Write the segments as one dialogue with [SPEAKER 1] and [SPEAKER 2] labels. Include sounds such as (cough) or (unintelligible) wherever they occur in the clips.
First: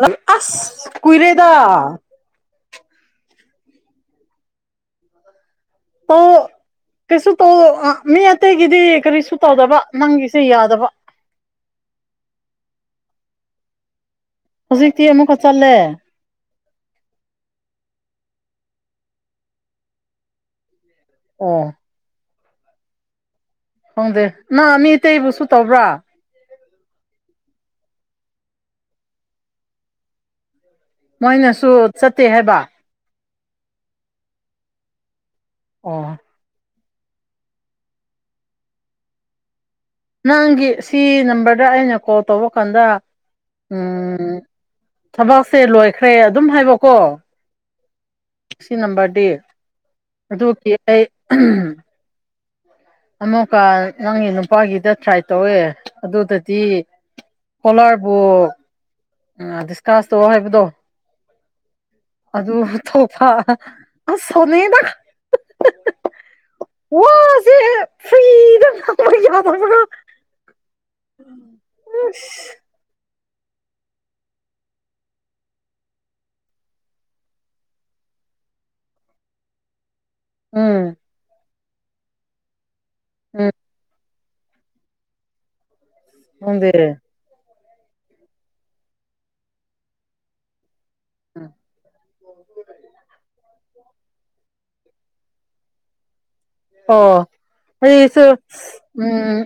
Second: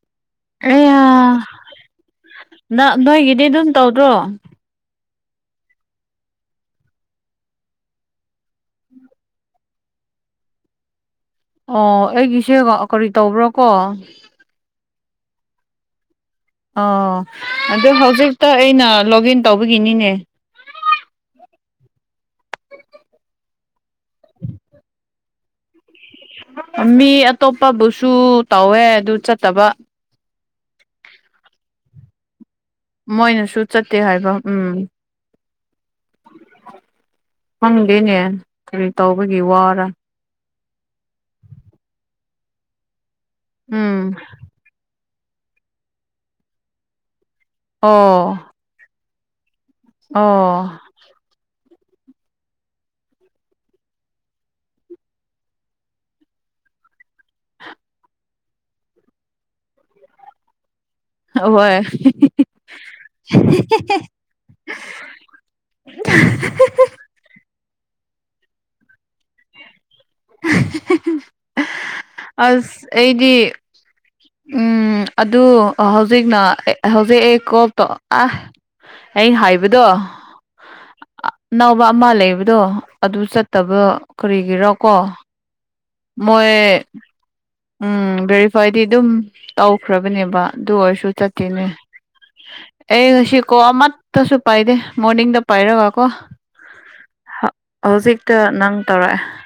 [SPEAKER 1] ꯂꯣ ꯑꯁ ꯀꯨꯏꯔꯦꯗ
[SPEAKER 2] ꯅ ꯅꯣꯏꯒꯤꯗꯤ ꯑꯗꯨꯝ ꯇꯧꯗ꯭ꯔꯣ
[SPEAKER 1] ꯇꯧ ꯀꯩꯁꯨ ꯇꯧ ꯑ ꯃꯤ ꯑꯇꯩꯒꯤꯗꯤ ꯀꯔꯤꯁꯨ ꯇꯧꯗꯕ ꯅꯪꯒꯤꯁꯦ ꯌꯥꯗꯕ
[SPEAKER 2] ꯑꯣ ꯑꯩꯒꯤꯁꯦꯒ ꯑ ꯀꯔꯤ ꯇꯧꯕ꯭ꯔꯥ ꯀꯣ
[SPEAKER 1] ꯍꯧꯖꯤꯛꯇꯤ ꯑꯃꯨꯛꯀ ꯆꯠꯂꯦ
[SPEAKER 2] ꯑꯣ ꯑꯗꯨ ꯍꯧꯖꯤꯛꯇ ꯑꯩꯅ ꯂꯣꯒꯏꯟ ꯇꯧꯕꯒꯤꯅꯤꯅꯦ
[SPEAKER 1] (unintelligible) ꯈꯪꯗꯦ ꯅꯪ ꯃꯤ ꯑꯇꯩꯕꯨꯁꯨ ꯇꯧꯕ꯭ꯔꯥ
[SPEAKER 2] ꯃꯤ ꯑꯇꯣꯞꯄꯕꯨꯁꯨ ꯇꯧꯋꯦ ꯑꯗꯨ ꯆꯠꯇꯕ
[SPEAKER 1] ꯃꯣꯏꯅꯁꯨ ꯆꯠꯇꯦ ꯍꯥꯏꯕ
[SPEAKER 2] ꯃꯣꯏꯅꯁꯨ ꯆꯠꯇꯦ ꯍꯥꯏꯕ ꯎꯝ
[SPEAKER 1] ꯑꯣ
[SPEAKER 2] ꯈꯪꯗꯦꯅꯦ ꯀꯔꯤ ꯇꯧꯕꯒꯤ ꯋꯥꯔꯥ
[SPEAKER 1] ꯅꯪꯒꯤ ꯁꯤ ꯅꯝꯕꯔꯗ ꯑꯩꯅ ꯀꯣꯜ ꯇꯧꯕ ꯀꯥꯟꯗ ꯎꯝ ꯊꯕꯛꯁꯦ ꯂꯣꯏꯈ꯭ꯔꯦ ꯑꯗꯨꯝ ꯍꯥꯏꯕꯀꯣ
[SPEAKER 2] ꯑꯣ
[SPEAKER 1] ꯁꯤ ꯅꯝꯕꯔꯗꯤ ꯑꯗꯨꯀꯤ
[SPEAKER 2] ꯑꯣ
[SPEAKER 1] ꯑꯩ ꯎꯝ ꯑꯃꯨꯛꯀ ꯅꯪꯒꯤ ꯅꯨꯄꯥꯒꯤꯗ ꯇ꯭ꯔꯥꯏ ꯇꯧꯋꯦ ꯑꯗꯨꯗꯗꯤ ꯀꯣꯂꯔꯕꯨ ꯑ ꯗꯤꯁꯀꯥꯁ ꯇꯧ ꯍꯥꯏꯕꯗꯣ
[SPEAKER 2] ꯍꯣꯏ
[SPEAKER 1] ꯑꯗꯨ ꯍꯥꯊꯣꯛꯄꯥ ꯑꯁ ꯁꯥꯎꯅꯤꯡꯏꯗꯥ ꯋꯥꯖꯦ ꯐ꯭ꯔꯤꯗ (unintelligible) ꯎꯝ
[SPEAKER 2] ꯑꯁ ꯑꯩꯗꯤ ꯎꯝ ꯑꯗꯨ ꯍꯧꯖꯤꯛꯅ ꯍꯧꯖꯤꯛ ꯑꯩ ꯀꯣꯜ ꯇꯧ ꯑꯥ ꯑꯩ ꯍꯥꯏꯕꯗꯣ
[SPEAKER 1] ꯎꯝ
[SPEAKER 2] ꯑꯅꯧꯕ ꯑꯃ ꯂꯩꯕꯗꯣ ꯑꯗꯨ
[SPEAKER 1] ꯎꯝ
[SPEAKER 2] ꯆꯠꯇꯕ ꯀꯔꯤꯒꯤꯔꯣ ꯀꯣ ꯃꯣꯏ
[SPEAKER 1] ꯈꯪꯗꯦ
[SPEAKER 2] ꯎꯝ ꯚꯦꯔꯤꯐꯥꯏꯗꯤ ꯑꯗꯨꯝ ꯇꯧꯈ꯭ꯔꯕꯅꯦꯕ ꯑꯗꯨ ꯑꯣꯏꯔꯁꯨ ꯗꯨ ꯆꯠꯇꯦꯅꯦ ꯑꯩ ꯉꯁꯤ ꯀꯣ ꯑꯃꯠ ꯇꯁꯨ ꯄꯥꯏꯗꯦ ꯃꯣꯔꯅꯤꯡꯗ ꯄꯥꯏꯔꯒꯀꯣ
[SPEAKER 1] ꯑꯣ ꯑꯩꯁꯨ
[SPEAKER 2] ꯍꯧꯖꯤꯛꯇ ꯅꯪ ꯇꯧꯔꯛꯑꯦ
[SPEAKER 1] ꯎꯝ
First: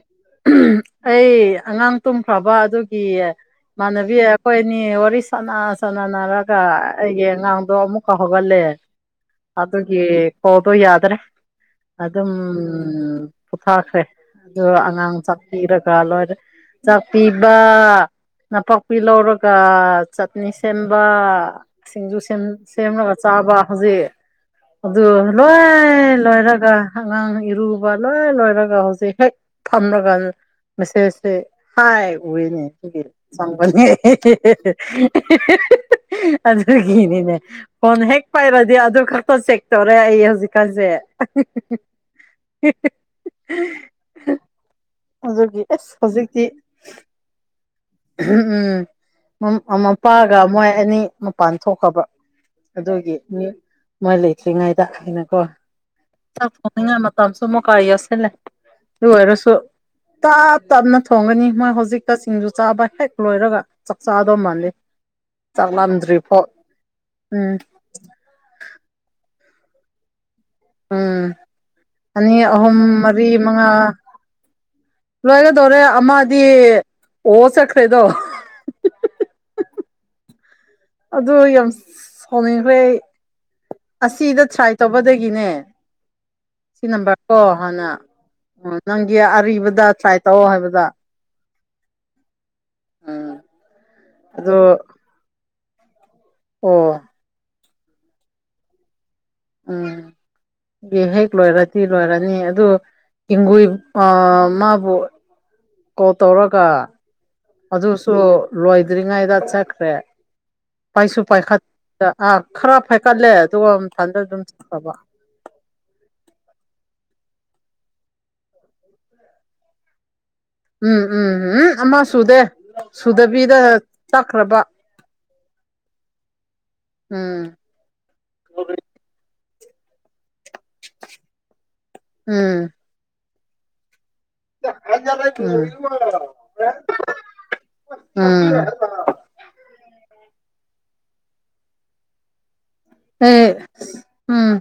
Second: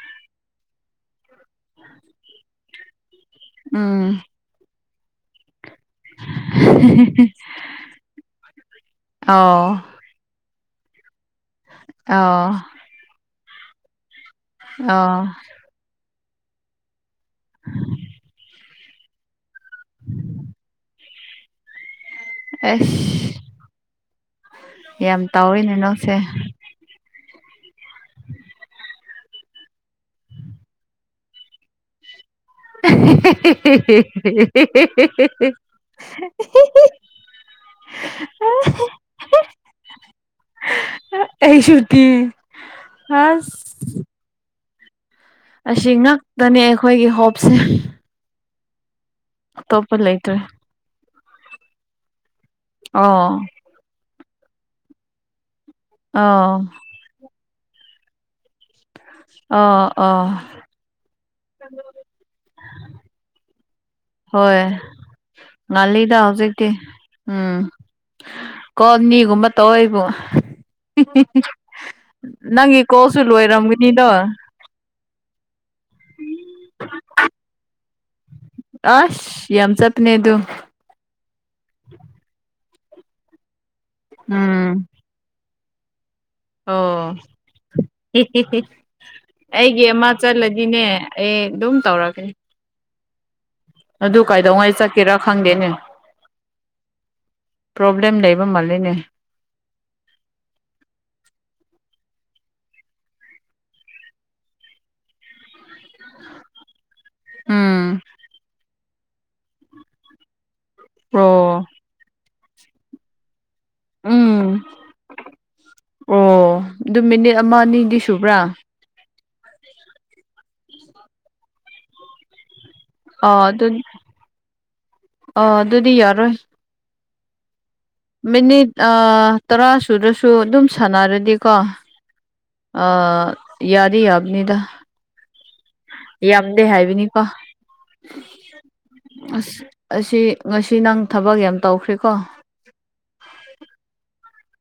[SPEAKER 1] ꯑꯩ ꯑꯉꯥꯡ ꯇꯨꯝꯈ꯭ꯔꯕ ꯑꯗꯨꯒꯤ
[SPEAKER 2] ꯎꯝ
[SPEAKER 1] ꯏꯃꯥꯟꯅꯕꯤ ꯈꯣꯏꯑꯅꯤ ꯋꯥꯔꯤ ꯁꯥꯟꯅ ꯁꯥꯟꯅꯅꯔꯒ ꯑꯩꯒꯤ ꯑꯉꯥꯡꯗꯣ ꯑꯃꯨꯛꯀ ꯍꯧꯒꯠꯂꯦ
[SPEAKER 2] ꯑꯥꯎ
[SPEAKER 1] ꯑꯗꯨꯒꯤ ꯀꯣꯜꯗꯣ ꯌꯥꯗ꯭ꯔꯦ ꯑꯗꯨꯝ
[SPEAKER 2] ꯑꯥꯎ
[SPEAKER 1] ꯄꯣꯊꯥꯈ꯭ꯔꯦ ꯑꯗꯨ ꯑꯉꯥꯡ
[SPEAKER 2] ꯑꯥꯎ
[SPEAKER 1] ꯆꯥꯛꯄꯤꯔꯒ ꯂꯣꯏꯔꯦ ꯆꯥꯛꯄꯤꯕ ꯊꯕꯛ ꯂꯧꯔꯒ ꯆꯠꯅꯤ ꯁꯦꯝꯕ ꯁꯤꯡꯖꯨ
[SPEAKER 2] ꯑꯦꯁ
[SPEAKER 1] ꯁꯦꯝꯂꯒ ꯆꯥꯕ ꯍꯧꯖꯤꯛ ꯑꯗꯨ
[SPEAKER 2] ꯌꯥꯝ ꯇꯧꯋꯤꯅꯦ ꯅꯪꯁꯦ
[SPEAKER 1] ꯂꯣꯏ ꯂꯣꯏꯔ ꯑꯉꯥꯡ ꯏꯔꯨꯕ ꯂꯣꯏ ꯂꯣꯏꯔꯒ ꯍꯧꯖꯤꯛ ꯍꯦꯛ ꯐꯝꯂꯒ ꯃꯁꯦꯁꯇꯤ ꯍꯥꯏ ꯎꯨꯏꯅꯦ ꯑꯗꯨꯒꯤ ꯆꯪꯕꯅꯦ ꯑꯗꯨꯒꯤꯅꯤꯅꯦ ꯐꯣꯟ ꯍꯦꯛ ꯄꯥꯏꯔꯗꯤ ꯑꯗꯨ ꯈꯛꯇ ꯆꯦꯛ ꯇꯧꯔꯦ ꯑꯩ ꯍꯧꯖꯤꯛꯀꯥꯟꯁꯦ
[SPEAKER 2] ꯑꯩꯁꯨꯇꯤ ꯑꯁ
[SPEAKER 1] ꯍ (unintelligible)
[SPEAKER 2] ꯑꯁꯤ ꯉꯛꯇꯅꯦ ꯑꯩꯈꯣꯏꯒꯤ ꯍꯣꯞꯁꯦ
[SPEAKER 1] ꯎꯝ
[SPEAKER 2] ꯑꯇꯣꯞꯄ ꯂꯩꯇ꯭ꯔꯦ
[SPEAKER 1] ꯃꯄꯥꯒ ꯃꯣꯏ ꯑꯅꯤ ꯃꯄꯥꯟ ꯊꯣꯛꯈꯔꯕ ꯑꯗꯨꯒꯤ
[SPEAKER 2] ꯑꯣ
[SPEAKER 1] ꯃꯤ ꯃꯣꯏ ꯂꯩꯇ꯭ꯔꯤꯉꯩꯗ ꯑꯩꯅ ꯒꯣ ꯆꯥꯛ
[SPEAKER 2] ꯑꯥꯎ
[SPEAKER 1] ꯊꯣꯡꯅꯤꯡꯉꯥꯢ ꯊꯕꯛꯁꯨ ꯑꯃꯨꯛꯒ ꯌꯦꯠꯁꯤꯜꯂꯦ ꯑꯗꯨ ꯑꯣꯢꯔꯁꯨ
[SPEAKER 2] ꯑꯥ ꯑꯥ
[SPEAKER 1] ꯇꯞꯅ ꯊꯣꯡꯒꯅꯤ ꯃꯣꯏ ꯍꯧꯖꯤꯛꯇ ꯁꯤꯡꯖꯩ ꯆꯥꯕ ꯍꯦꯛ ꯂꯣꯏꯔꯒ ꯆꯥꯛ ꯆꯥꯗꯧ
[SPEAKER 2] ꯍꯣꯏ
[SPEAKER 1] ꯃꯥꯜꯂꯤ ꯆꯥꯛ
[SPEAKER 2] ꯉꯥꯜꯂꯤꯗ
[SPEAKER 1] ꯂꯥꯝꯗ꯭ꯔꯤꯐꯥꯎ
[SPEAKER 2] ꯍꯧꯖꯤꯛꯇꯤ ꯎꯝ ꯀꯣꯜ ꯑꯅꯤꯒꯨꯝꯕ ꯇꯧꯋꯦꯕꯨ
[SPEAKER 1] ꯎꯝ ꯑꯅꯤ ꯑꯍꯨꯝ
[SPEAKER 2] ꯅꯪꯒꯤ ꯀꯣꯜꯁꯨ
[SPEAKER 1] ꯃꯔꯤ ꯃꯉꯥ
[SPEAKER 2] ꯂꯣꯏꯔꯝꯒꯅꯤꯗꯣ
[SPEAKER 1] ꯂꯣꯏꯒꯗꯧꯔꯦ ꯑꯃꯗꯤ ꯑꯣ ꯆꯠꯈ꯭ꯔꯦꯗꯣ
[SPEAKER 2] ꯑꯩꯁ ꯌꯥꯝ ꯆꯠꯄꯤꯅꯦ ꯑꯗꯨ
[SPEAKER 1] ꯑꯗꯨ ꯌꯥꯝ ꯁꯥꯎꯅꯤꯡꯈ꯭ꯔꯦ ꯑꯩ ꯑꯁꯤꯗ ꯇ꯭ꯔꯥꯏ
[SPEAKER 2] ꯎꯝ
[SPEAKER 1] ꯇꯧꯕꯗꯒꯤꯅꯦ
[SPEAKER 2] ꯑꯣ
[SPEAKER 1] ꯁꯤ ꯅꯝꯕꯔ ꯀꯣ ꯍꯥꯟꯅ ꯎꯝ ꯅꯪꯒꯤ
[SPEAKER 2] ꯑꯩꯒꯤ
[SPEAKER 1] ꯑꯔꯤꯕꯗ
[SPEAKER 2] ꯑꯃ
[SPEAKER 1] ꯇ꯭ꯔꯥꯏ ꯇꯧ
[SPEAKER 2] ꯆꯠꯂꯗꯤꯅꯦ
[SPEAKER 1] ꯍꯥꯏꯕꯗ
[SPEAKER 2] ꯑꯦ ꯑꯗꯨꯝ ꯇꯧꯔꯒꯦ ꯑꯗꯨ ꯀꯥꯏꯗꯧꯉꯥꯏ
[SPEAKER 1] ꯑꯗꯣ
[SPEAKER 2] ꯆꯠꯀꯦꯔꯥ ꯈꯪꯗꯦꯅꯦ
[SPEAKER 1] ꯑꯣ
[SPEAKER 2] ꯄꯣꯕ꯭ꯂꯦꯝ ꯂꯩꯕ ꯃꯥꯜꯂꯦꯅꯦ
[SPEAKER 1] ꯎꯝ ꯍꯦꯛ ꯂꯣꯏꯔꯗꯤ ꯂꯣꯏꯔꯅꯤ ꯑꯗꯨ ꯍꯤꯡꯒꯨꯏ ꯃꯥꯕꯨ ꯀꯣꯜ ꯇꯧꯔꯒ
[SPEAKER 2] ꯎꯝ
[SPEAKER 1] ꯑꯗꯨꯁꯨ ꯂꯣꯏꯗ꯭ꯔꯤꯉꯩꯗ ꯆꯠꯈ꯭ꯔꯦ ꯄꯩꯁꯨ ꯄꯥꯏꯈꯠ
[SPEAKER 2] ꯑꯣ
[SPEAKER 1] ꯈꯔ ꯄꯥꯏꯈꯠꯂꯦ ꯑꯗꯨꯒ ꯃꯊꯟꯗ ꯑꯗꯨꯝ
[SPEAKER 2] ꯎꯝ
[SPEAKER 1] ꯆꯠꯕ
[SPEAKER 2] ꯑꯣ ꯑꯗꯨ ꯃꯤꯅꯤꯠ ꯑꯃ ꯑꯅꯤꯗꯤ ꯁꯨꯕ꯭ꯔꯥ
[SPEAKER 1] ꯎꯝ ꯎꯝ ꯎꯝ ꯑꯃ ꯁꯨꯗꯦ
[SPEAKER 2] ꯑꯥ
[SPEAKER 1] ꯁꯨꯗꯕꯤꯗ
[SPEAKER 2] ꯑꯗꯨ
[SPEAKER 1] ꯆꯠꯈ꯭ꯔꯕ
[SPEAKER 2] ꯑꯥ ꯑꯗꯨꯗꯤ ꯌꯥꯔꯣꯏ
[SPEAKER 1] ꯎꯝ
[SPEAKER 2] ꯃꯤꯅꯤꯠ ꯇꯔꯥ ꯁꯨꯗꯔꯁꯨ ꯑꯗꯨꯝ ꯁꯥꯟꯅꯔꯗꯤꯀꯣ
[SPEAKER 1] ꯎꯝ
[SPEAKER 2] ꯌꯥꯗꯤ ꯌꯥꯕꯅꯤꯗ
[SPEAKER 1] (unintelligible) ꯍꯦ ꯑꯝ
[SPEAKER 2] ꯌꯥꯝꯗꯦ ꯍꯥꯏꯕꯅꯤꯀꯣ
[SPEAKER 1] ꯎꯝ
[SPEAKER 2] ꯑꯁ ꯑꯁꯤ ꯉꯁꯤ ꯅꯪ ꯊꯕꯛ ꯌꯥꯝ ꯇꯧꯈ꯭ꯔꯦꯀꯣ
[SPEAKER 1] ꯑꯦ ꯎꯝ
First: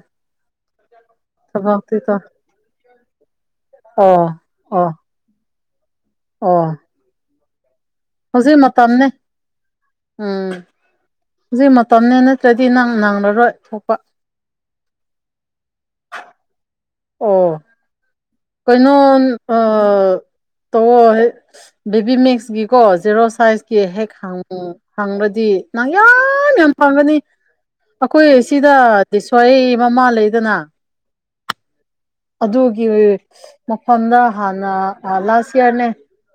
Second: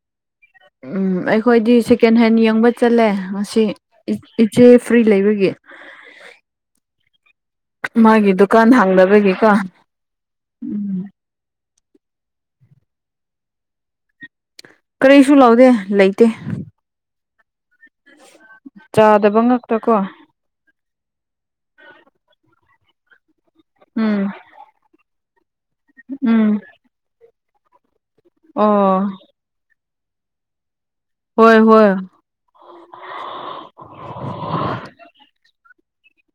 [SPEAKER 2] ꯎꯝ ꯑꯩꯈꯣꯏꯗꯤ
[SPEAKER 1] ꯊꯕꯛꯇꯤ
[SPEAKER 2] ꯁꯦꯀꯦꯟ
[SPEAKER 1] ꯇꯧ
[SPEAKER 2] ꯍꯦꯟ ꯌꯦꯡꯕ ꯆꯠꯂꯦ ꯉꯁꯤ
[SPEAKER 1] ꯑꯣ
[SPEAKER 2] ꯏꯆꯦ
[SPEAKER 1] ꯑꯣ
[SPEAKER 2] ꯐ꯭ꯔꯤ ꯂꯩꯕꯒꯤ
[SPEAKER 1] ꯑꯣ
[SPEAKER 2] ꯃꯥꯒꯤ
[SPEAKER 1] ꯍꯧꯖꯤꯛ
[SPEAKER 2] ꯗꯨꯀꯥꯟ
[SPEAKER 1] ꯃꯇꯝꯅꯦ
[SPEAKER 2] ꯍꯥꯡꯗꯕꯒꯤꯀꯣ
[SPEAKER 1] ꯎꯝ
[SPEAKER 2] ꯎꯝ
[SPEAKER 1] ꯍꯧꯖꯤꯛ ꯃꯇꯝꯅꯦ ꯅꯠꯇ꯭ꯔꯗꯤ ꯅꯪ ꯅꯪꯂꯔꯣꯏ ꯊꯣꯛꯄ
[SPEAKER 2] ꯀꯔꯤꯁꯨ ꯂꯥꯎꯗꯦ ꯂꯩꯇꯦ
[SPEAKER 1] ꯑꯣ ꯀꯩꯅꯣ
[SPEAKER 2] ꯆꯥꯗꯕ
[SPEAKER 1] ꯑ
[SPEAKER 2] ꯉꯥꯛꯇ ꯀꯣ
[SPEAKER 1] ꯇꯧꯑꫭ ꯕꯦꯕꯤꯅ‌ꯦꯁꯀꯤꯀꯣ ꯖꯦꯔꯣ ꯁꯥꯏꯖꯀꯤ ꯍꯦꯛ
[SPEAKER 2] ꯎꯝ
[SPEAKER 1] ꯍꯥꯡꯇ‌ꫭ ꯍꯪꯕꯗꯤ ꯅ ꯌꯥꯝ
[SPEAKER 2] ꯎꯝ
[SPEAKER 1] ꯌꯥꯝ ꯐꯪꯒꯅꯤ ꯑꯩꯈꯣꯏ ꯁꯤꯗ
[SPEAKER 2] ꯑꯣ
[SPEAKER 1] ꯗꯤꯁ (unintelligible) ꯑꯩ ꯃꯃꯥ ꯂꯩꯗꯅ
[SPEAKER 2] ꯍꯣꯏ ꯍꯣꯏ
[SPEAKER 1] ꯑꯗꯨꯒꯤ ꯃꯐꯝꯗ ꯍꯥꯟꯅ ꯂꯥꯁ ꯏꯌꯥꯔꯅꯦ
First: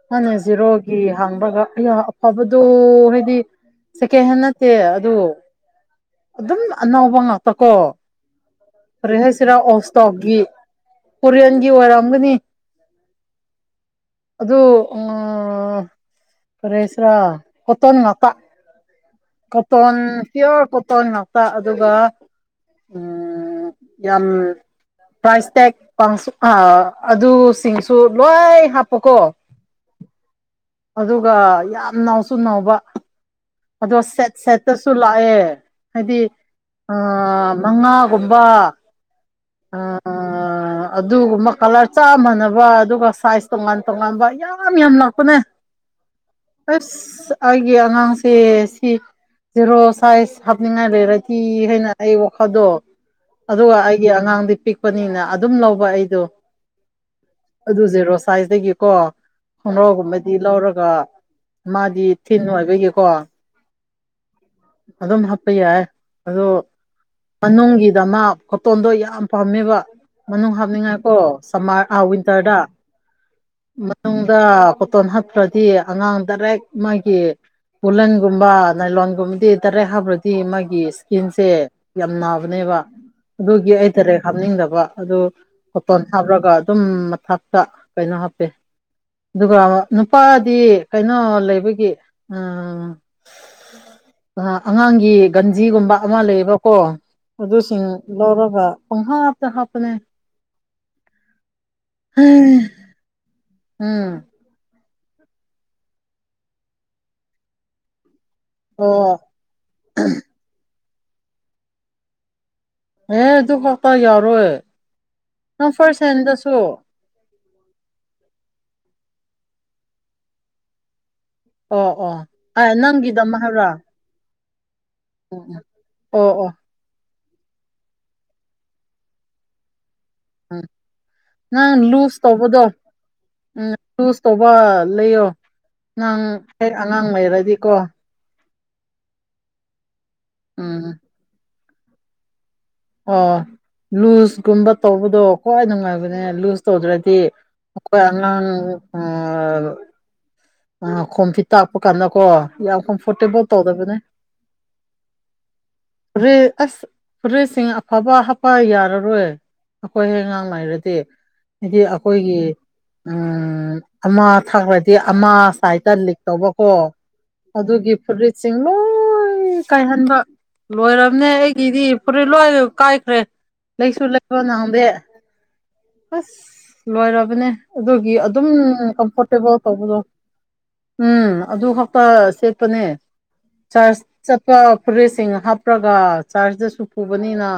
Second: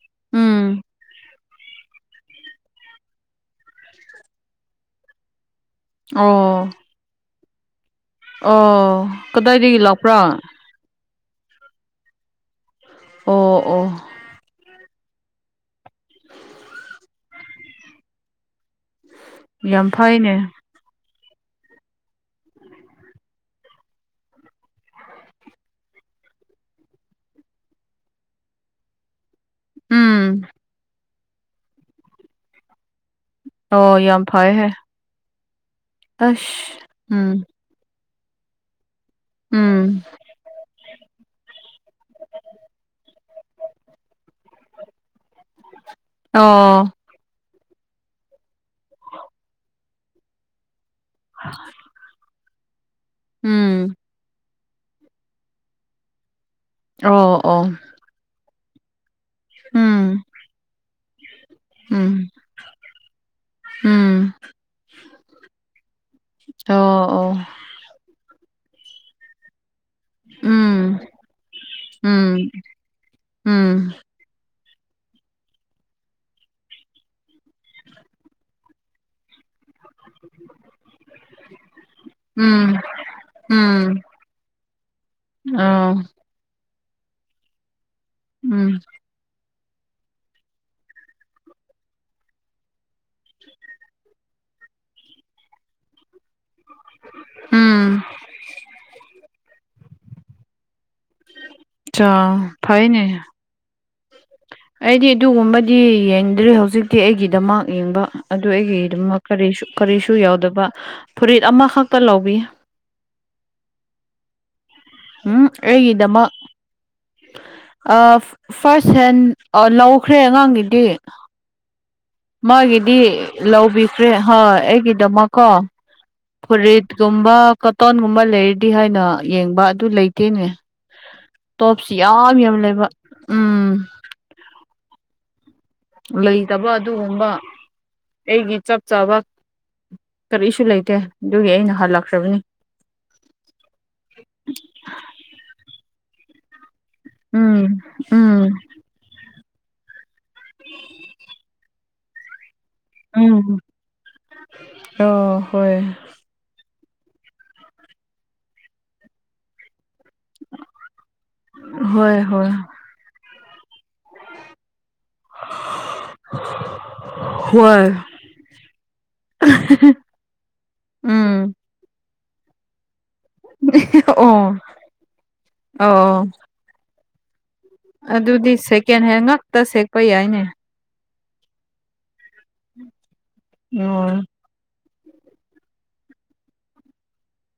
[SPEAKER 1] ꯃꯥꯟꯅ
[SPEAKER 2] ꯎꯝ
[SPEAKER 1] ꯖꯤꯔꯣꯒꯤ ꯍꯥꯡꯕꯒ ꯑꯩꯌꯥ ꯑꯐꯕꯗꯣ ꯍꯥꯏꯗꯤ ꯁꯦꯀꯦꯟ ꯍꯦꯟ ꯅꯠꯇꯦ ꯑꯗꯨ ꯑꯗꯨꯝ
[SPEAKER 2] ꯑꯣ
[SPEAKER 1] ꯑꯅꯧꯕ ꯉꯥꯛꯇ ꯀꯣ
[SPEAKER 2] ꯑꯣ
[SPEAKER 1] ꯐꯣꯔꯦ ꯍꯥꯏꯁꯤꯔꯥ
[SPEAKER 2] ꯀꯗꯥꯏꯗꯒꯤ
[SPEAKER 1] ꯑꯣꯁꯇꯣꯛꯒꯤ
[SPEAKER 2] ꯂꯥꯛꯄ꯭ꯔꯥ
[SPEAKER 1] ꯎꯔ‌ꯦꯟꯒꯤ ꯑꯣꯏꯔꯑꯝꯒꯅꯤ
[SPEAKER 2] ꯑꯣ ꯑꯣ
[SPEAKER 1] ꯑꯗꯨꯗ ꯑꯥ ꯀꯔꯤꯍꯥꯏꯁꯤꯔ ꯃꯣꯇꯣꯟ ꯉꯥꯛꯇꯥ
[SPEAKER 2] ꯌꯥꯝ
[SPEAKER 1] ꯀꯣꯇꯣꯟ
[SPEAKER 2] ꯐꯩꯅꯦ
[SPEAKER 1] ꯄꯤꯌꯣꯔ ꯀꯣꯇꯣꯟ ꯉꯥꯛꯇ ꯑꯗꯨꯒ ꯎ ꯎꯝ ꯌꯥꯝ ꯄ꯭ꯔꯥꯏꯁ ꯇꯦꯛ ꯀꯥꯡꯁꯨ ꯑ ꯑꯗꯨꯁꯤꯡꯁꯨ ꯂꯣꯏ ꯍꯥꯞꯄꯀꯣ
[SPEAKER 2] ꯎꯝ
[SPEAKER 1] ꯑꯗꯨꯒ ꯌꯥꯝ ꯅꯥꯎꯁꯨ ꯅꯥꯎꯕ
[SPEAKER 2] ꯑꯣ
[SPEAKER 1] ꯑꯗꯣ
[SPEAKER 2] ꯌꯥꯝ
[SPEAKER 1] ꯁꯦꯠ
[SPEAKER 2] ꯐꯩꯍꯦ
[SPEAKER 1] ꯁꯦꯠꯇꯁꯨ ꯂꯥꯛꯑꯦ ꯍꯥꯏꯗꯤ
[SPEAKER 2] ꯑꯁ
[SPEAKER 1] ꯑ
[SPEAKER 2] ꯎꯝ
[SPEAKER 1] ꯃꯉꯥꯒꯨꯝꯕ ꯑꯥ
[SPEAKER 2] ꯎꯝ
[SPEAKER 1] ꯑꯥ ꯑꯗꯨꯒꯨꯝꯕ ꯀꯂꯔ ꯆꯞ ꯃꯥꯟꯅꯕ ꯑꯗꯨꯒ ꯁꯥꯏꯖ ꯇꯣꯉꯥꯟ ꯇꯣꯉꯥꯟꯕ ꯌꯥꯝ ꯌꯥꯝ ꯌꯥꯝ ꯂꯥꯛꯄꯅꯦ
[SPEAKER 2] (inaudible) ꯑꯣ
[SPEAKER 1] ꯑꯁ ꯑꯩꯒꯤ ꯑꯉꯥꯡꯁꯦ ꯁꯤ ꯖꯦꯔꯣ ꯁꯥꯏꯠ ꯍꯥꯞꯅꯤꯡꯉꯥꯏ ꯂꯩꯔꯗꯤ ꯍ‌ꯦꯟꯅ ꯑꯩ ꯋꯥꯈꯜꯗꯣ ꯑꯗꯨꯒ
[SPEAKER 2] ꯎꯝ
[SPEAKER 1] ꯑꯩꯒꯤ ꯑꯉꯥꯡꯗꯤ ꯄꯤꯛ ꯄꯤꯛꯄꯅꯤꯅ ꯑꯗꯨꯝ ꯂꯧꯕ ꯑꯩꯗꯣ
[SPEAKER 2] ꯑꯣ ꯑꯣ
[SPEAKER 1] ꯑꯗꯨ ꯖ‌ꯦ ꯔꯣꯁꯥꯏꯇꯒꯤꯀꯣ
[SPEAKER 2] ꯎꯝ
[SPEAKER 1] ꯈꯣꯡꯒꯥꯎꯒꯨꯝꯕꯗꯤ ꯂꯧꯔꯒ ꯃꯥꯗꯤ
[SPEAKER 2] ꯎꯝ
[SPEAKER 1] ꯊꯤꯟ ꯑꯣꯏꯕꯒꯤꯀꯣ
[SPEAKER 2] ꯎꯝ
[SPEAKER 1] ꯑꯗꯨꯝ ꯍꯥꯞꯄ ꯌꯥꯏ ꯑꯗ
[SPEAKER 2] ꯑꯣ ꯑꯣ
[SPEAKER 1] ꫭꯃꯅꯨꯡꯒꯤꯗ ꯃꯥ ꯃꯥꯇꯣꯟꯗꯣ ꯌꯥꯝ ꯄꯥꯝꯃꯦꯕ ꯃꯅꯨꯡ
[SPEAKER 2] ꯎꯝ
[SPEAKER 1] ꯍꯥꯞꯅꯤꯡꯉꯥꯏꯀꯣ ꯁꯝꯃꯔ ꯑꯥ
[SPEAKER 2] ꯎꯝ
[SPEAKER 1] ꯋꯤꯟꯇꯔꯗ
[SPEAKER 2] ꯎꯝ
[SPEAKER 1] ꯃꯅꯨꯡꯗ ꯇꯣꯟꯍꯠꯄ꯭ꯔꯗꯤ ꯑꯉꯥꯡ ꯗꯥꯏꯔꯦꯛ ꯃꯥꯒꯤ ꯕꯨꯂꯟꯒꯨꯝꯕ ꯅꯥꯏꯂꯣꯟꯒꯨꯝꯕꯗꯤ ꯇꯔꯦꯠ ꯍꯥꯞꯕ꯭ꯔꯗꯤ ꯃꯥꯒꯤ ꯏꯁꯀꯤꯟꯁꯦ ꯌꯥꯝ ꯅꯥꯕꯅꯦꯕ
[SPEAKER 2] ꯎꯝ
[SPEAKER 1] ꯑꯗꯨꯒꯤ ꯑꯩ
[SPEAKER 2] ꯎꯝ
[SPEAKER 1] ꯇꯔꯦꯛ ꯍꯥꯞꯅꯤꯡꯗꯕ ꯑꯗꯨ ꯍꯣꯇꯣꯟ
[SPEAKER 2] ꯑꯣ
[SPEAKER 1] ꯍꯥꯞꯂꯒ ꯑꯗꯨꯝ ꯃꯊꯞꯇ ꯀꯩꯅꯣ ꯍꯥꯞꯄꯦ
[SPEAKER 2] ꯎꯝ
[SPEAKER 1] ꯑꯗꯨꯒ ꯅꯨꯄꯥꯗꯤ ꯀꯩꯅꯣ ꯂꯩꯕꯒꯤ ꯑꯥ ꯑꯉꯥꯡꯒꯤ ꯒꯟꯖꯤꯒꯨꯝꯕ ꯑꯃ ꯂꯩꯕ ꯀꯣ ꯑꯗꯨꯁꯤꯡ
[SPEAKER 2] ꯎꯝ
[SPEAKER 1] ꯂꯧꯔꯒ ꯄꯨꯡꯍꯥꯞꯇ ꯍꯥꯞꯄꯅꯦ
[SPEAKER 2] ꯆꯥ ꯐꯩꯏꯅꯦ
[SPEAKER 1] ꯎꯝ
[SPEAKER 2] ꯑꯩꯗꯤ ꯑꯗꯨꯒꯨꯝꯕꯗꯤ ꯌꯦꯡꯗ꯭ꯔꯦ ꯍꯧꯖꯤꯛꯇꯤ ꯑꯩꯒꯤꯗꯃꯛ ꯌꯦꯡꯕ ꯑꯗꯨ
[SPEAKER 1] ꯑꯣ
[SPEAKER 2] ꯑꯩꯒꯤꯗꯨꯃꯛ ꯀꯔꯤ ꯀꯔꯤꯁꯨ ꯌꯥꯎꯗꯕ ꯐꯨꯔꯤꯠ ꯑꯃꯈꯛꯇ ꯂꯧꯎꯕꯤ
[SPEAKER 1] ꯑꯦ ꯑꯗꯨ (unintelligible) ꯌꯥꯎꯔꯣꯏ
[SPEAKER 2] ꯍꯝ ꯑꯩꯒꯤꯗꯃꯛ ꯑꯥ ꯐꯥꯔꯁ ꯍꯦꯟ ꯂꯧꯈ꯭ꯔꯦ ꯑꯉꯥꯡꯒꯤꯗꯤ
[SPEAKER 1] ꯑꯣ ꯑꯣ ꯑꯦ
[SPEAKER 2] ꯃꯥꯒꯤꯗꯤ
[SPEAKER 1] ꯅꯪꯒꯤꯗꯃꯛ ꯍꯥꯏꯕ꯭ꯔꯥ
[SPEAKER 2] ꯂꯧꯕꯤꯈ꯭ꯔꯦ ꯍꯣꯏ ꯑꯩꯒꯤꯗꯃꯛꯀꯣ
[SPEAKER 1] ꯑꯣ ꯑꯣ
[SPEAKER 2] ꯐꯨꯔꯤꯠ ꯒꯨꯝꯕ ꯀꯇꯣꯟꯒꯨꯝꯕ ꯂꯩꯔꯗꯤ ꯍꯥꯏꯅ ꯌꯦꯡꯕ ꯑꯗꯨ ꯂꯩ ꯇꯦꯅꯦ
[SPEAKER 1] ꯎꯝ ꯅꯪ
[SPEAKER 2] ꯇꯣꯞꯁ ꯌꯥꯝ ꯌꯥꯝ ꯂꯩꯕ ꯎꯝ
[SPEAKER 1] ꯆꯨꯁ ꯇꯧꯕ ꯂꯩꯌꯣ ꯅꯡ
[SPEAKER 2] ꯂꯩꯇꯕ
[SPEAKER 1] ꯍꯦꯛ ꯑꯉꯥꯡ
[SPEAKER 2] ꯑꯗꯨꯒꯨꯝꯕ
[SPEAKER 1] ꯂꯩꯔꯗꯤꯀꯣ
[SPEAKER 2] ꯑꯩꯒꯤ ꯆꯞ ꯆꯥꯕ ꯀꯔꯤꯁꯨ
[SPEAKER 1] ꯎꯝ
[SPEAKER 2] ꯂꯩꯇꯦ ꯑꯗꯨꯒꯤ ꯑꯩꯅ ꯍꯜꯂꯛꯈ꯭ꯔꯕꯅꯤ
[SPEAKER 1] ꯑꯣ ꯂꯨꯖꯀꯨꯝꯕ ꯇꯧꯕꯗꯣ ꯈ꯭ꯋꯥꯏ ꯅꯨꯡꯉꯥꯏꯕꯅꯦ ꯂꯨꯖ ꯇꯧꯗ꯭ꯔꯗꯤ
[SPEAKER 2] ꯎꯝ
[SPEAKER 1] ꯑꯈꯣꯏ
[SPEAKER 2] ꯎꯝ
[SPEAKER 1] ꯑꯉꯥꯡ ꯑꯥ ꯑ ꯈꯣꯝꯄꯤ ꯊꯛꯄ ꯀꯥꯟꯗꯀꯣ ꯌꯥꯝ ꯀꯝꯐꯣꯔꯇꯦꯕꯜ
[SPEAKER 2] ꯎꯝ
[SPEAKER 1] ꯇꯧꯗꯕꯅꯦ
[SPEAKER 2] ꯑꯣ ꯍꯣꯏ
[SPEAKER 1] ꯐꯨꯔꯤꯠ ꯑꯁ ꯐꯔꯤꯁꯤꯡ ꯑꯐꯕ ꯍꯥꯞꯄ ꯌꯥꯔꯔꯣꯏ ꯑꯈꯣꯏ ꯑꯉꯥꯡ ꯂꯩꯔꯗꯤ ꯍꯥꯏꯗꯤ
[SPEAKER 2] ꯍꯣꯏ
[SPEAKER 1] ꯑꯈꯣꯏꯒꯤ
[SPEAKER 2] ꯍꯣꯏ
[SPEAKER 1] ꯎꯝ ꯑꯃꯥ ꯊꯛꯔꯗꯤ ꯑꯃ ꯁꯥꯏꯠꯇ ꯂꯤꯛ ꯇꯧꯕꯀꯣ
[SPEAKER 2] ꯍꯣꯏ
[SPEAKER 1] ꯑꯗꯨꯒꯤ ꯐꯨꯔꯤꯠꯁꯤꯡ ꯂꯣꯏ (unintelligible) ꯀꯥꯏꯍꯟꯕ ꯂꯣꯏꯔꯝꯅꯦ
[SPEAKER 2] ꯎꯝ
[SPEAKER 1] ꯑꯩꯒꯤꯗꯤ ꯐꯨꯔꯤ ꯂꯣꯏ ꯀꯥꯏꯈ꯭ꯔꯦ ꯂꯩꯁꯨ
[SPEAKER 2] ꯑꯣ
[SPEAKER 1] ꯂꯩꯕ ꯅꯪꯗꯦ
[SPEAKER 2] ꯑꯣ
[SPEAKER 1] ꯑꯁ ꯂꯣꯏꯔꯕꯅꯦ ꯑꯗꯨꯒꯤ ꯑꯗꯨꯝ
[SPEAKER 2] ꯑꯗꯨꯗꯤ ꯁꯦꯀꯦꯟ ꯍꯦꯟ
[SPEAKER 1] ꯀꯝꯐꯣꯔꯇꯦꯕꯜ
[SPEAKER 2] ꯉꯥꯛꯇ
[SPEAKER 1] ꯇꯧꯕꯗꯣ
[SPEAKER 2] ꯁꯦꯠꯄ ꯌꯥꯏꯅꯦ
[SPEAKER 1] ꯎꯝ ꯑꯗꯨ ꯈꯛꯇ ꯁꯦꯠꯄꯅꯦ ꯆꯔꯆ
[SPEAKER 2] ꯑꯣ
[SPEAKER 1] ꯆꯠ ꯐꯨꯔꯤꯠꯁꯤꯡ ꯍꯥꯞꯔꯒ ꯆꯥꯔꯖꯇꯁꯨ ꯄꯨꯕꯅꯤꯅ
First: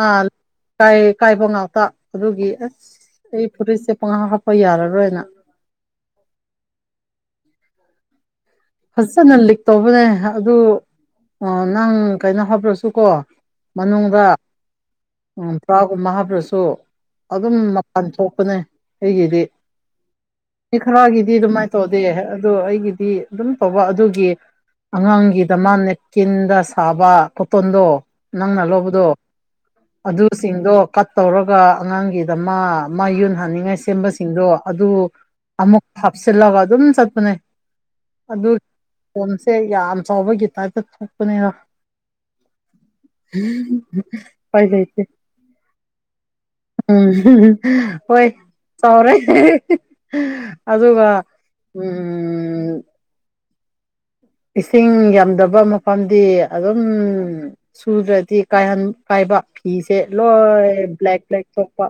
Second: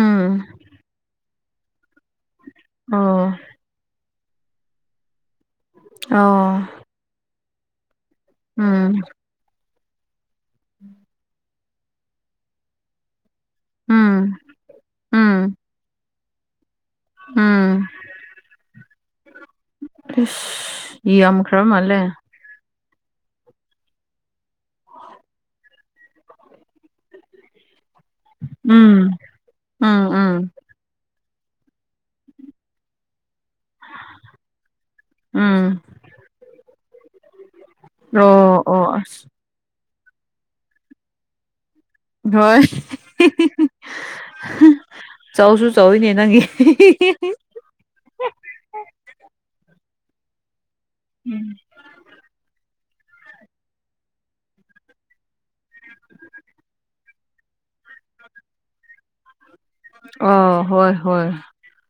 [SPEAKER 1] ꯑꯥ ꯀꯥꯏ ꯀꯥꯏꯕꯉꯥꯛꯇ ꯑꯗꯨꯨꯒꯤ ꯑꯁ
[SPEAKER 2] ꯑꯣ
[SPEAKER 1] ꯑꯩ ꯐꯨꯔꯤꯁꯦ ꯄꯡ ꯍꯥꯞ ꯍꯣꯏ ꯌꯥꯔꯔꯣꯏꯅ
[SPEAKER 2] ꯑꯣ ꯎꯝ
[SPEAKER 1] ꯐꯖꯅ ꯂꯤꯛ ꯇꯧꯕꯅꯦ ꯑꯗꯨ ꯅꯪ ꯀꯩꯅꯣ ꯍꯥꯞꯔꯁꯨꯀꯣ
[SPEAKER 2] ꯎꯝ
[SPEAKER 1] ꯃꯅꯨꯡꯗ
[SPEAKER 2] ꯎꯝ
[SPEAKER 1] ꯕ꯭ꯔꯥꯒꯨꯝꯕ ꯍꯥꯞꯔꯁꯨ ꯑꯗꯨꯝ
[SPEAKER 2] ꯎꯝ
[SPEAKER 1] ꯃꯄꯥꯟ ꯊꯣꯛꯄꯅꯦ ꯑꯩꯒꯤꯗꯤ ꯃꯤ
[SPEAKER 2] ꯏꯁ
[SPEAKER 1] ꯈꯔꯒꯤꯗꯤ
[SPEAKER 2] ꯌꯥꯝꯈ꯭ꯔ
[SPEAKER 1] ꯑꯗꯨꯃꯥꯏꯅ ꯇꯧꯗꯦ
[SPEAKER 2] ꯃꯥꯜꯂꯦ
[SPEAKER 1] ꯑꯗꯣ ꯑꯩꯒꯤꯗꯤ ꯑꯗꯨꯝ ꯇꯧꯕ ꯑꯗꯨꯒꯤ ꯑꯉꯥꯡꯒꯤꯗꯃꯥ ꯅꯦꯞꯀꯤꯟꯗ ꯁꯥꯕ ꯀꯣꯇꯣꯟꯗꯣ ꯅꯪꯅ ꯂꯧꯕꯗꯣ
[SPEAKER 2] ꯎꯝ ꯎꯝ ꯎꯝ
[SPEAKER 1] ꯑꯗꯨꯁꯤꯡꯗꯣ ꯀꯠ ꯇꯧꯔꯒ ꯑꯉꯥꯡꯒꯤꯗꯃꯥ ꯃꯥ ꯌꯨꯟ ꯍꯥꯅꯤꯡꯉꯥꯏ ꯁꯦꯝꯕꯁꯤꯡꯗꯣ ꯑꯗꯨ
[SPEAKER 2] ꯎꯝ
[SPEAKER 1] ꯑꯃꯨꯛ ꯍꯥꯞꯆꯤꯜꯂꯒ ꯑꯗꯨꯝ ꯆꯠꯄꯅꯦ ꯑꯗꯨ
[SPEAKER 2] ꯑꯣ ꯑꯣ ꯑꯁ
[SPEAKER 1] ꯈꯣꯝꯁꯦ ꯌꯥꯝ ꯆꯥꯎꯕꯒꯤ ꯇꯥꯏꯞꯇ ꯊꯣꯛꯄꯅꯦꯅ
[SPEAKER 2] ꯍꯣꯏ
[SPEAKER 1] ꯎꯄꯥꯏ ꯂꯩꯇꯦ
[SPEAKER 2] ꯆꯥꯎꯁꯨ ꯆꯥꯎꯋꯤꯅꯦ ꯅꯪꯒꯤ
[SPEAKER 1] ꯎꯝ (unintelligible) ꯍꯣꯏ ꯆꯥꯎꯔꯦ ꯑꯗꯨꯒ ꯎꯝ ꯏꯁꯤꯡ ꯌꯥꯝꯗꯕ ꯃꯐꯝꯗꯤ ꯑꯗꯨꯝ ꯁꯨꯗ꯭ꯔꯗꯤ ꯀꯥꯏꯍꯟ ꯀꯥꯏꯕ ꯐꯤꯁꯦ
[SPEAKER 2] ꯑꯣ
[SPEAKER 1] ꯂꯣꯏ
[SPEAKER 2] ꯍꯣꯏ
[SPEAKER 1] ꯕ꯭ꯂꯦꯛ
[SPEAKER 2] ꯍꯣꯏ
[SPEAKER 1] ꯕ꯭ꯂꯦꯛ ꯊꯣꯛꯄ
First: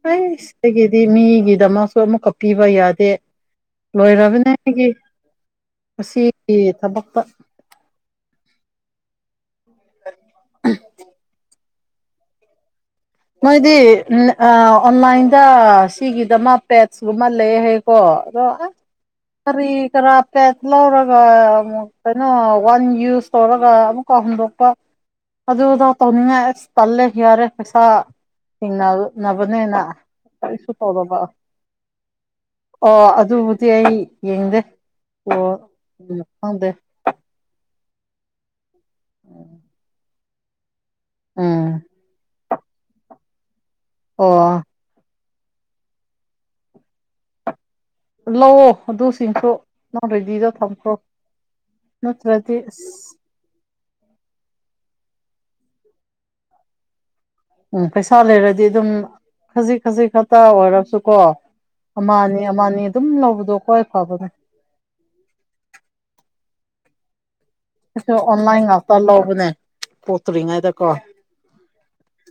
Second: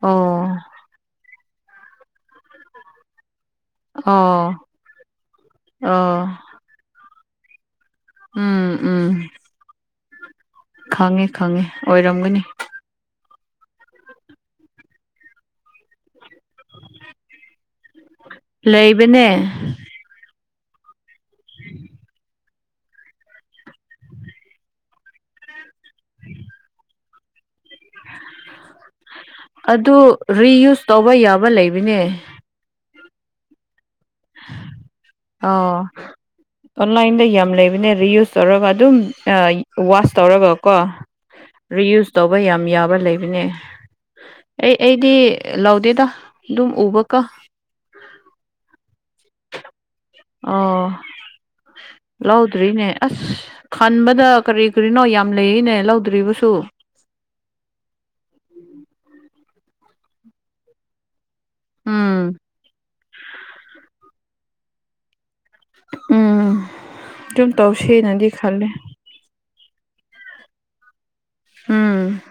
[SPEAKER 2] ꯑꯣ
[SPEAKER 1] (unintelligible) ꯗꯤ ꯃꯤꯒꯤꯗꯃꯛꯁꯨ ꯑꯃꯨꯛꯀ ꯄꯤꯕ ꯌꯥꯗꯦ ꯂꯣꯏꯔꯕꯅꯦ
[SPEAKER 2] ꯑꯣ
[SPEAKER 1] ꯑꯩꯒꯤ
[SPEAKER 2] ꯑꯣ
[SPEAKER 1] ꯃꯁꯤꯒꯤ ꯊꯕꯛꯇ
[SPEAKER 2] ꯎꯝ ꯎꯝ
[SPEAKER 1] (inaudible)
[SPEAKER 2] ꯈꯪꯉꯦ ꯈꯪꯉꯦ ꯑꯣꯏꯔꯝꯒꯅꯤ
[SPEAKER 1] ꯃꯣꯏꯗꯤ ꯑꯣꯟꯂꯥꯏꯜꯗ ꯁꯤꯒꯤꯗ ꯃ ꯄꯦꯠꯁꯀꯨꯝꯕ ꯂꯩ ꯍꯥꯏꯀꯣ ꯑꯗꯣ ꯑꯁ
[SPEAKER 2] ꯂꯩꯕꯅꯦ
[SPEAKER 1] ꯀꯔꯤ ꯀꯔꯥ ꯄꯦꯁ ꯂꯧꯔꯒ ꯑꯃꯛ ꯀꯩꯅꯣ ꯋꯥꯟ ꯌꯨꯁ ꯇꯧꯔꯒ ꯑꯃꯨꯛꯀ ꯍꯟꯗꯣꯛꯄ ꯑꯗꯨꯗꯣ ꯇꯅꯤꯡꯉꯥꯏ ꯑꯁ ꯇꯜꯦ ꯌꯔꯦ ꯄꯩ ꯁꯥ ꯊꯤꯡꯅꯅꯕꯅꯦꯅ
[SPEAKER 2] ꯑꯗꯨ
[SPEAKER 1] ꯀꯔꯤꯁꯨ
[SPEAKER 2] ꯔꯤꯌꯨꯁ ꯇꯧꯕ
[SPEAKER 1] ꯇꯧꯔꯕ
[SPEAKER 2] ꯌꯥꯕ ꯂꯩꯕꯅꯦ
[SPEAKER 1] ꯑꯣ ꯑꯗꯨꯕꯨꯗꯤ ꯑꯩ ꯌꯦꯡꯗꯦ ꯑꯣ
[SPEAKER 2] ꯑ
[SPEAKER 1] ꯎꯝ ꯈꯪꯗꯦ
[SPEAKER 2] ꯑꯣꯟꯂꯥꯏꯟꯗ ꯌꯥꯝ ꯂꯩꯕꯅꯦ ꯔꯤꯌꯨꯁ ꯇꯧꯔꯒ ꯑꯗꯨꯝ ꯋꯥꯁ ꯇꯧꯔꯒꯀꯣ
[SPEAKER 1] ꯎꯝ
[SPEAKER 2] ꯔꯤꯌꯨꯁ ꯇꯧꯕ ꯌꯥꯝ ꯌꯥꯕ꯭ꯔꯥ ꯂꯩꯕ ꯏꯅꯦ
[SPEAKER 1] ꯑꯣ
[SPEAKER 2] ꯑꯩ ꯑꯩꯗꯤ ꯂꯧꯎꯗꯦꯗ ꯑꯗꯨꯝ ꯎꯕ ꯀꯣ
[SPEAKER 1] ꯂꯑꯣ ꯑꯗꯨꯁꯤꯡꯁꯨ ꯅ
[SPEAKER 2] ꯑꯣ ꯂꯥꯎꯗ꯭ꯔꯤꯅꯦ ꯑꯁ ꯈꯟꯕꯗ ꯀꯔꯤ ꯀꯔꯤꯅꯣ ꯌꯥꯝ ꯂꯩꯅꯦ ꯂꯧꯗ꯭ꯔꯤꯕꯁꯨ
[SPEAKER 1] ꯎꯝ ꯄꯩꯁꯥ ꯂꯩꯔꯗꯤ ꯑꯗꯨꯝ ꯈꯖꯤꯛ ꯈꯖꯤꯛ ꯈꯛꯇ ꯑꯣꯏꯔꯕꯁꯨ ꯀꯣ
[SPEAKER 2] ꯎꯝ
[SPEAKER 1] ꯑꯃꯅꯤ ꯑꯃꯅꯤ ꯑꯗꯨꯝ ꯂꯧꯕꯗꯣ ꯈ꯭ꯋꯥꯏ ꯐꯕꯅꯦ
[SPEAKER 2] ꯎꯝ ꯇꯧꯁꯤ
[SPEAKER 1] ꯑꯁ ꯑꯣꯟꯂꯥꯏꯟ ꯉꯥꯛꯇ ꯂꯧꯕꯅꯦ ꯄꯣꯠꯇ꯭ꯔꯤꯉꯩꯗꯀꯣ
[SPEAKER 2] ꯎꯝ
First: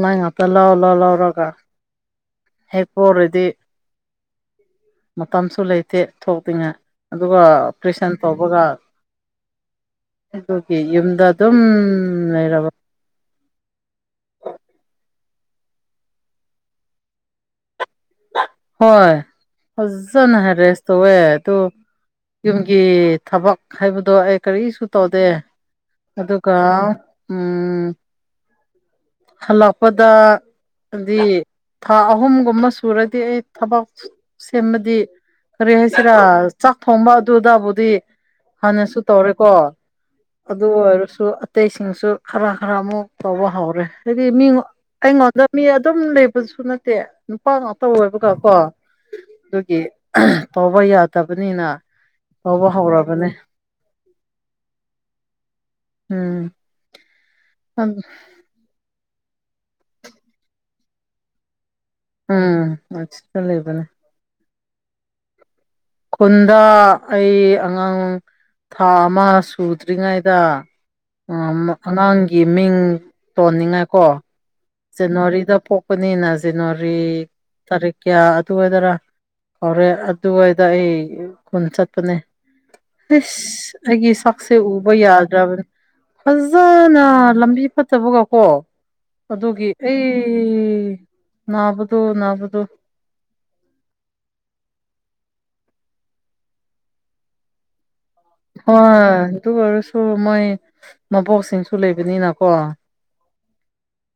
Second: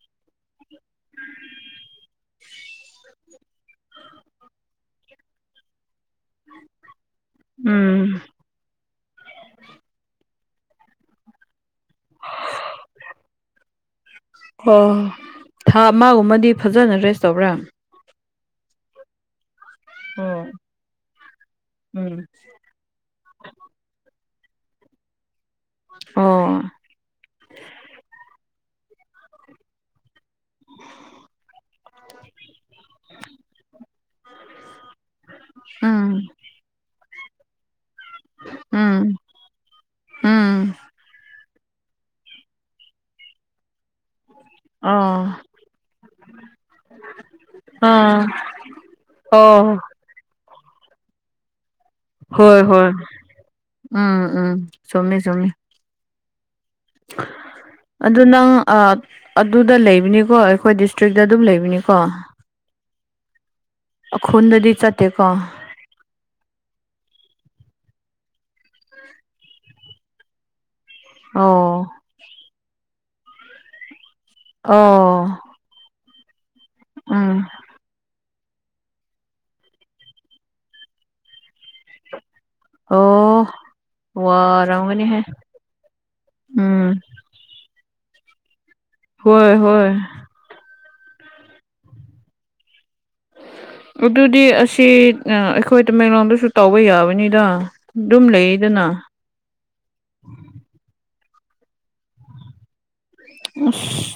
[SPEAKER 1] ꯃꯥꯏ ꯉꯥꯛꯇ ꯂꯧꯔ ꯂꯥꯎꯔꯒ ꯍꯦꯛꯄꯣꯔꯗꯤ ꯃꯇꯝꯁꯨ ꯂꯩꯇꯦ ꯊꯣꯛꯇ꯭ꯔꯤꯉꯩ ꯑꯗꯨꯒ ꯑꯣꯄꯔꯦꯁꯟ
[SPEAKER 2] ꯎꯝ
[SPEAKER 1] ꯇꯧꯕꯒ ꯑꯗꯨꯒꯤ ꯌꯨꯝꯗ ꯑꯗꯨꯝ ꯂꯩꯔꯕ
[SPEAKER 2] ꯑꯣ ꯊꯥ ꯑꯃꯒꯨꯝꯕꯗꯤ ꯐꯖꯅ ꯔꯦꯁ ꯇꯧꯕ꯭ꯔꯥ
[SPEAKER 1] ꯍꯣꯏ ꯐꯖꯅ
[SPEAKER 2] ꯑꯣ
[SPEAKER 1] ꯍꯥꯏ ꯔꯦꯁ ꯇꯧꯋꯦ ꯑꯗꯨ
[SPEAKER 2] ꯎꯝ
[SPEAKER 1] ꯌꯨꯝ ꯒꯤ ꯊꯕꯛ ꯍꯥꯏꯕꯗꯣ ꯑꯩ ꯀꯔꯤꯁꯨ ꯇꯧꯗꯦ
[SPEAKER 2] ꯑꯣ
[SPEAKER 1] ꯑꯗꯨꯒ ꯎꯝ ꯍꯜꯂꯛꯄꯗ ꯗꯤ ꯊꯥ ꯑꯍꯨꯝꯒꯨꯝꯕ ꯁꯨꯔꯗꯤ ꯑꯩ ꯊꯕꯛ ꯁꯦꯝꯃꯗꯤ ꯀꯔꯤ
[SPEAKER 2] ꯎꯝ
[SPEAKER 1] ꯍꯥꯏꯁꯤꯔꯥ ꯆꯥꯛ ꯊꯣꯡꯕ ꯑꯗꯨꯗꯕꯨꯗꯤ ꯍꯥꯟꯅꯁꯨ
[SPEAKER 2] ꯎꯝ
[SPEAKER 1] ꯇꯧꯔꯦꯀꯣ
[SPEAKER 2] ꯎꯝ
[SPEAKER 1] ꯑꯗꯨ ꯑꯣꯏꯔꯁꯨ ꯑꯇꯩꯁꯤꯡꯁꯨ ꯈꯔ ꯈꯔ ꯑꯃꯨꯛ ꯇꯧꯕ ꯍꯧꯎꯔꯦ ꯍꯥꯏꯗꯤ ꯃꯤ
[SPEAKER 2] ꯑꯣ
[SPEAKER 1] ꯑꯩꯉꯣꯟꯗ ꯃꯤ ꯑꯗꯨꯝ ꯂꯩꯕꯁꯨ ꯅꯠꯇꯦ ꯅꯨꯄꯥ ꯉꯥꯛꯇ
[SPEAKER 2] ꯑꯥ
[SPEAKER 1] ꯑꯣꯏꯕꯒ ꯀꯣ
[SPEAKER 2] ꯑꯣ
[SPEAKER 1] ꯑꯗꯨꯒꯤ ꯇꯧꯕ ꯌꯥꯗꯕꯅꯤꯅ
[SPEAKER 2] ꯍꯣꯏ
[SPEAKER 1] ꯇꯧꯕ
[SPEAKER 2] ꯍꯣꯏ
[SPEAKER 1] ꯍꯧꯔꯕꯅꯦ
[SPEAKER 2] ꯎꯝ ꯎꯝ ꯆꯨꯝꯃꯤ ꯆꯨꯝꯃꯤ
[SPEAKER 1] ꯎꯝ
[SPEAKER 2] ꯑꯗꯨ ꯅꯪ ꯑ ꯑꯗꯨꯗ ꯂꯩꯕꯅꯤꯀꯣ ꯑꯩꯈꯣꯏ ꯗꯤꯁꯇ꯭ꯔꯤꯛꯇ ꯑꯗꯨꯝ ꯂꯩꯕꯅꯤ
[SPEAKER 1] ꯎꯝ (inaudible) ꯂꯩꯕꯅꯦ
[SPEAKER 2] ꯑꯈꯣꯟꯗꯗꯤ ꯆꯠꯇꯦꯀꯣ
[SPEAKER 1] ꯈꯨꯟꯗ ꯑꯩ ꯑꯉꯥꯡ ꯊꯥ ꯑꯃ ꯁꯨꯗ꯭ꯔꯤꯉꯩꯗ
[SPEAKER 2] ꯑꯣ
[SPEAKER 1] ꯑꯉꯥꯡꯒꯤ ꯃꯤꯡ ꯊꯣꯟꯅꯤꯡꯉꯥꯏ ꯀꯣ
[SPEAKER 2] ꯑꯣ
[SPEAKER 1] ꯖꯥꯟꯌꯨꯋꯥꯔꯤꯗ ꯄꯣꯛꯄꯅꯤꯅ ꯖꯥꯟꯌꯨꯋꯥꯔꯤ
[SPEAKER 2] ꯎꯝ
[SPEAKER 1] ꯇꯥꯔꯤꯛ ꯀꯌꯥ ꯑꯗꯨꯋꯥꯏꯗꯔ ꯀꯧꯔꯦ ꯑꯗꯨꯋꯥꯏꯗ ꯑꯩ ꯄꯨꯟꯅ ꯆꯠꯄꯅꯦ
[SPEAKER 2] ꯑꯣ
[SPEAKER 1] ꯏꯁ ꯑꯩꯒꯤ ꯁꯛꯁꯦ ꯎꯕ
[SPEAKER 2] ꯋꯥꯔꯝꯒꯅꯤꯍꯦ
[SPEAKER 1] ꯌꯥꯗ꯭ꯔꯕꯅꯤ
[SPEAKER 2] ꯎꯝ
[SPEAKER 1] ꯐꯖꯅ ꯂꯝꯕꯤ ꯐꯠꯇꯕꯒ ꯀꯣ
[SPEAKER 2] ꯍꯣꯏ
[SPEAKER 1] ꯑꯗꯨꯒꯤ
[SPEAKER 2] ꯍꯣꯏ
[SPEAKER 1] ꯑꯩ ꯅꯥꯕꯗꯣ ꯅꯥꯕꯗꯣ
[SPEAKER 2] ꯑꯗꯨꯗꯤ ꯑꯁꯤ ꯑꯥ ꯑꯩꯈꯣꯏ ꯇꯃꯦꯡꯂꯣꯝꯗꯁꯨ ꯇꯧꯕ ꯌꯥꯕꯅꯤꯗ ꯗꯨꯝ ꯂꯩ
[SPEAKER 1] ꯍꯣꯏ ꯑꯗꯨ ꯑꯣꯏꯔꯁꯨ ꯃꯣꯏ ꯃꯕꯣꯛꯁꯤꯡꯁꯨ ꯂꯩꯕꯅꯤꯅꯀꯣ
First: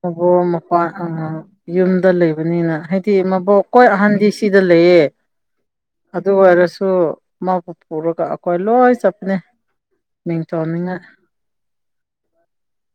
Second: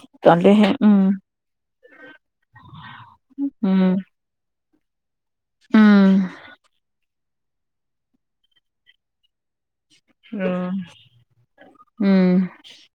[SPEAKER 1] ꯃꯕꯣꯛ
[SPEAKER 2] ꯇꯜꯂꯦꯍꯦ
[SPEAKER 1] ꯃꯧꯄꯥ
[SPEAKER 2] ꯎꯝ
[SPEAKER 1] (inaudible) ꯌꯨꯝꯗ ꯂꯩꯕꯅꯤꯅ ꯍꯥꯏꯗꯤ ꯃꯕꯣꯛ ꯀꯣꯏ
[SPEAKER 2] ꯎꯝ
[SPEAKER 1] ꯑꯍꯟꯗꯤ ꯁꯤꯗ ꯂꯩꯌꯦ
[SPEAKER 2] ꯎꯝ
[SPEAKER 1] ꯑꯗꯨ ꯑꯣꯏꯔꯁꯨ ꯃꯥꯕꯨ ꯄꯨꯔꯒ ꯑꯩꯈꯣꯏ ꯂꯣꯏ ꯆꯠꯄꯅꯦ ꯃꯤꯡ
[SPEAKER 2] ꯎꯝ
[SPEAKER 1] ꯆꯣꯟꯅꯤꯡꯉꯥꯏ
[SPEAKER 2] ꯎꯝ